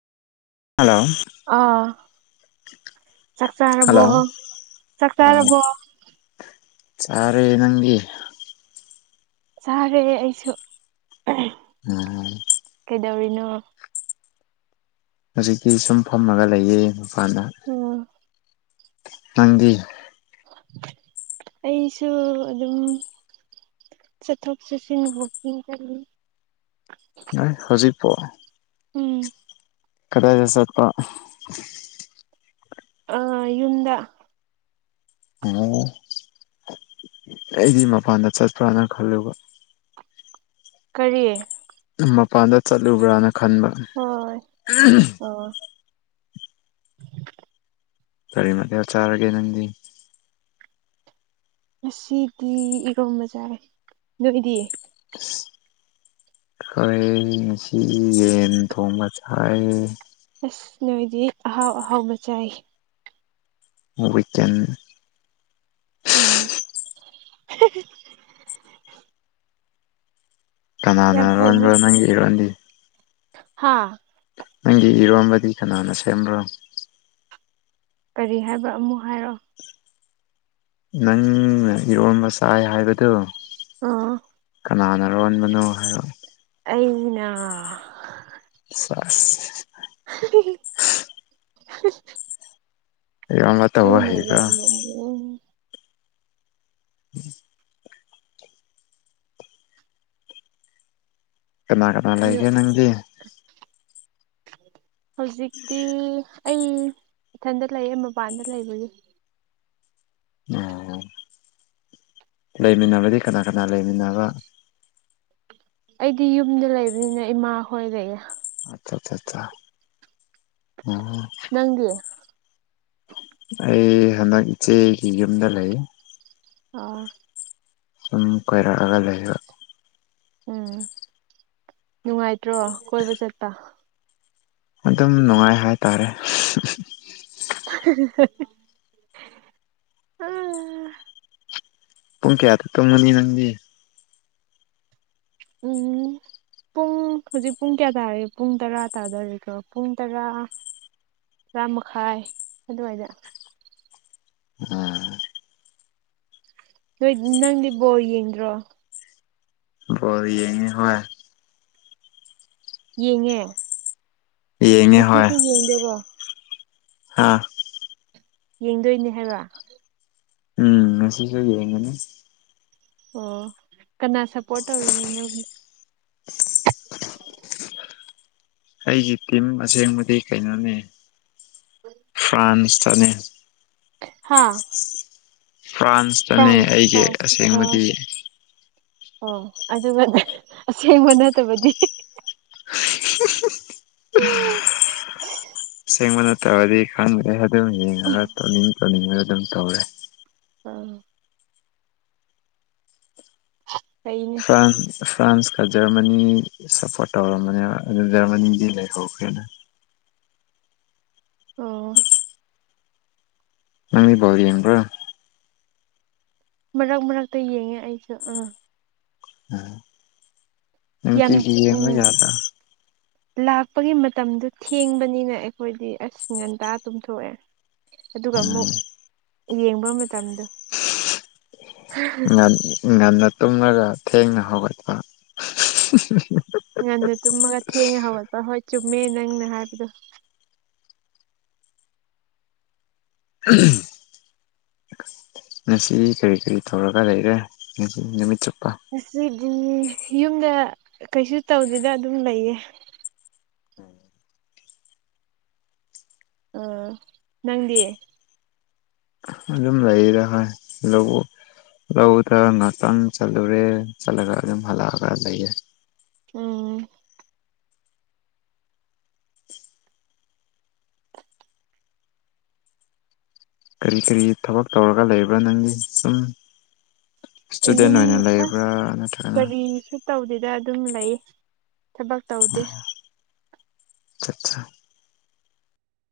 hello ꯑꯥ ꯆꯥꯛ ꯆꯥꯔꯕꯣ ꯍꯜꯂꯣ ꯆꯥꯛ ꯑꯥ ꯆꯥꯔꯕꯣ ꯆꯥꯔꯦ ꯅꯪꯒꯤ ꯆꯥꯈꯦ ꯑꯩꯁꯨ ꯎꯝ ꯀꯩꯗꯧꯔꯤꯅꯣ ꯍꯧꯖꯤꯛꯇꯤ ꯁꯨꯝ ꯐꯝꯃꯒ ꯂꯩꯌꯦ ꯃꯄꯥꯟꯗ ꯎꯝ ꯇꯪꯒꯤ ꯑꯩꯁꯨ ꯑꯗꯨꯝ ꯆꯊꯣꯛ ꯁꯤꯁꯤꯟ ꯍ ꯀꯅꯤ ꯅꯣꯏ ꯍꯖꯤ ꯄꯣ ꯎꯝ ꯀꯗꯥꯗ ꯆꫪ ꯌꯨꯝꯗ ꯑꯣ ꯑꯩꯗꯤ ꯃꯄꯥꯟꯗ ꯆꯠꯄ꯭ꯔꯥꯅ ꯈꯜꯂꯕ ꯀꯔꯤ ꯃꯄꯥꯟꯗ ꯆꯠꯂꯨꯕ꯭ꯔꯅ ꯈꯟꯕ ꯍꯣꯏ ꯑꯣ ꯀꯔꯤ ꯃꯇꯦꯜ ꯆꯥꯔꯒꯦ ꯅꯪꯗꯤ ꯉꯁꯤꯗꯤ ꯏꯔꯣꯝꯕꯖꯥꯏ ꯅꯣꯏꯗꯤ [unintelligible] ꯑꯩꯣꯏꯁꯤ ꯌꯦꯟ ꯊꯣꯡꯕ ꯆꯥꯏ ꯑꯁ ꯅꯣꯏꯗꯤ ꯑꯍꯥꯎ ꯑꯍꯥꯎꯕ ꯆꯥꯏ ꯕꯤꯀꯦꯟ ꯑ ꯀꯅꯥꯅ ꯌꯥꯝ ꯐꯩꯅꯦ ꯂꯣꯟꯕ꯭ꯔꯣ ꯅꯪꯒꯤ ꯏꯔꯣꯟꯗꯤ ꯍꯥꯥ ꯅꯪꯒꯤ ꯏꯔꯣꯟꯝꯕꯗꯤ ꯀꯅꯥꯅ ꯁꯦꯝꯕ꯭ꯔꯣ ꯀꯔꯤ ꯍꯥꯏꯕ ꯑꯃꯨꯛ ꯍꯥꯏꯔꯛꯑꯣ ꯅꯪꯅ ꯏꯔꯣꯟꯕ ꯆꯥꯏ ꯍꯥꯏꯕꯗꯨ ꯑꯥ ꯀꯅꯥꯅꯂꯣꯟꯕꯅꯣ ꯍꯥꯏꯔꯣ ꯑꯩꯅ [unintelligible] [unintelligible] [unintelligible] ꯑꯅꯩꯅ ꯍꯩꯕ꯭ꯔꯥ ꯂꯣꯜꯂꯦ ꯑꯩ [inaudible] ꯀꯅꯥ ꯀꯅꯥ ꯂꯩꯒꯦ ꯅꯪꯗꯤ ꯍꯧꯖꯤꯛꯇꯤ ꯑꯩ ꯏꯊꯟꯗ ꯂꯩꯌꯦ ꯃꯄꯥꯟꯗ ꯂꯩꯕꯒꯤ ꯑꯣ ꯂꯩꯃꯤꯟꯅꯕꯗꯤ ꯀꯅꯥ ꯀꯅꯥ ꯂꯩꯃꯤꯟꯅꯕ ꯑꯩꯗꯤ ꯌꯨꯝꯗ ꯂꯩꯕꯅꯤꯅ ꯏꯃꯥ ꯍꯣꯏ ꯂꯩꯅ ꯑꯆꯥ ꯆꯥ ꯆꯥ ꯎꯝ ꯅꯪꯗꯤ ꯑꯩ ꯍꯟꯗꯛ ꯏꯆꯦꯒꯤ ꯌꯨꯝꯗ ꯂꯩ ꯑꯣ ꯁꯨꯝ ꯀꯣꯏꯔꯛꯑꯒ ꯂꯩꯕ ꯎꯝ ꯅꯨꯡꯉꯥꯏꯇ꯭ꯔꯣ ꯀꯣꯏꯕ ꯆꯠꯄ ꯑꯗꯨꯝ ꯅꯨꯡꯉꯥꯏ ꯍꯥꯏꯇꯥꯔꯦ [unintelligible] ꯄꯨꯡ ꯀꯌꯥꯗ ꯇꯨꯝꯒꯅꯤ ꯅꯪꯗꯤ ꯄꯨꯡ ꯄꯨꯡ ꯍꯧꯖꯤꯛ ꯄꯨꯡ ꯀꯌꯥ ꯇꯥꯔꯦ ꯄꯨꯡ ꯇꯔꯥ ꯇꯥꯗꯧꯔꯦꯀꯣ ꯄꯨꯡ ꯇꯔꯥ ꯇꯔꯥ ꯃꯈꯥꯏ ꯑꯗꯨꯋꯥꯏꯗ ꯎꯝ ꯅꯣꯏ ꯅꯪꯗꯤ ꯕꯣꯜ ꯌꯦꯡꯗ꯭ꯔꯣ ꯕꯣꯜ ꯌꯦꯡꯉꯦ ꯍꯣꯏ ꯌꯦꯡꯉꯦ ꯌꯦꯡꯉꯦ ꯉꯁꯤꯁꯨ ꯌꯦꯡꯗꯣꯏꯔꯣ ꯑꯥ ꯌꯦꯡꯗꯣꯏꯅꯦ ꯍꯥꯏꯕ ꯎꯝ ꯉꯁꯤꯁꯨ ꯌꯦꯡꯒꯅꯤ ꯑꯣ ꯀꯅꯥ ꯁꯞꯄꯣꯔꯠ ꯇꯧꯔꯤꯅꯣ ꯅꯣꯏꯕꯣ ꯑꯩꯒꯤ ꯇꯤꯝ ꯑꯁꯦꯡꯕꯗꯤ ꯀꯩꯅꯣꯅꯤ ꯐ꯭ꯔꯥꯟꯁꯇꯅꯦ ꯍꯥꯥ ꯐ꯭ꯔꯥꯟꯁꯇꯅꯦ ꯑꯩꯒꯤ ꯐ꯭ꯔꯥꯟꯁ ꯑꯣ ꯑꯁꯦꯡꯕꯗꯤ ꯑꯣ ꯑꯗꯨꯒ ꯑꯁꯦꯡꯕ ꯅꯠꯇꯕꯗꯤ [unintelligible] ꯁꯦꯡꯕ ꯅꯠꯇꯕꯗꯤ ꯈꯪꯗ꯭ꯔꯦ ꯑꯗꯨꯝ ꯌꯦꯡꯉꯒ ꯇꯧꯅꯤꯡ ꯇꯧꯅꯤꯡꯉꯒ ꯑꯗꯨꯝ ꯇꯧꯔꯦ ꯎꯝ [unintelligible] ꯐꯩꯅꯦ ꯐ꯭ꯔꯥꯟ ꯐ꯭ꯔꯥꯟꯁꯀ ꯖꯔꯃꯅꯤ ꯁꯞꯄꯣꯔꯠ ꯇꯧꯔꯝꯕꯅꯦꯕ ꯑꯗꯨ ꯖꯔꯃꯅꯤꯗꯤ ꯂꯩꯍꯧꯈ꯭ꯔꯦꯅ ꯑꯣ ꯅꯪꯗꯤ ꯕꯣꯜ ꯌꯦꯡꯕ꯭ꯔꯥ ꯃꯔꯛ ꯃꯔꯛꯇ ꯌꯦꯡꯉꯦ ꯑꯩꯁꯨ ꯑꯥ ꯎꯝ ꯌꯥꯝ ꯅꯨꯡꯇꯤꯒꯤ ꯌꯦꯡꯕ ꯎꯝ [unintelligible] ꯂꯥꯛꯄꯒꯤ ꯃꯇꯝꯗꯣ ꯊꯦꯡꯕꯅꯤꯅ ꯑꯩꯈꯣꯏꯗꯤ ꯑꯁ ꯉꯟꯇꯥ ꯇꯨꯝꯊꯣꯛꯑꯦ ꯑꯗꯨꯒ ꯎꯝ ꯑꯃꯨꯛ ꯌꯦꯡꯕ ꯃꯇꯝꯗꯣ ꯉꯟ ꯉꯟꯅ ꯇꯨꯝꯔꯒ ꯊꯦꯡꯅ ꯍꯧꯒꯠꯄ [unintelligible] ꯉꯟꯅ ꯇꯨꯝꯃꯒ ꯊꯦꯡꯅ ꯍꯧꯒꯠꯄ ꯍꯣꯏ ꯆꯨꯝꯃꯦ ꯅꯪꯅ ꯍꯥꯏꯕꯗꯣ ꯎꯝ ꯉꯁꯤ ꯀꯔꯤ ꯀꯔꯤ ꯇꯧꯔꯒ ꯂꯩꯔꯦ ꯉꯁꯤ ꯅꯨꯃꯤꯠ ꯆꯨꯞꯄ ꯉꯁꯤꯗꯤ ꯌꯨꯝꯗ ꯀꯩꯁꯨ ꯇꯧꯗꯦꯗ ꯑꯗꯨꯝ ꯂꯩꯌꯦ ꯑꯥ ꯅꯪꯗꯤ ꯑꯗꯨꯝ ꯂꯩꯔꯦ ꯍꯣꯏ ꯑꯗꯨꯕꯨ ꯂꯧꯗ ꯉꯥꯛꯇꯪ ꯆꯠꯂꯨꯔꯦ ꯆꯠꯂꯒ ꯑꯗꯨꯝ ꯍꯜꯂꯛꯑꯒ ꯂꯩꯌꯦ ꯎꯝ ꯀꯔꯤ ꯀꯔꯤ ꯊꯕꯛ ꯇꯧꯔꯒ ꯂꯩꯕ꯭ꯔꯥ ꯅꯪꯗꯤ ꯁꯨꯝ ꯏꯁꯇꯨꯗꯦꯟ ꯌꯨꯝ ꯑꯣꯏꯅ ꯂꯩꯕ꯭ꯔꯥ ꯑꯁ ꯅꯠꯇ꯭ꯔꯅ ꯀꯔꯤꯁꯨ ꯇꯧꯗꯦꯗ ꯑꯗꯨꯝ ꯂꯩ ꯊꯕꯛ ꯇꯧꯗꯦ ꯆꯠꯆꯥ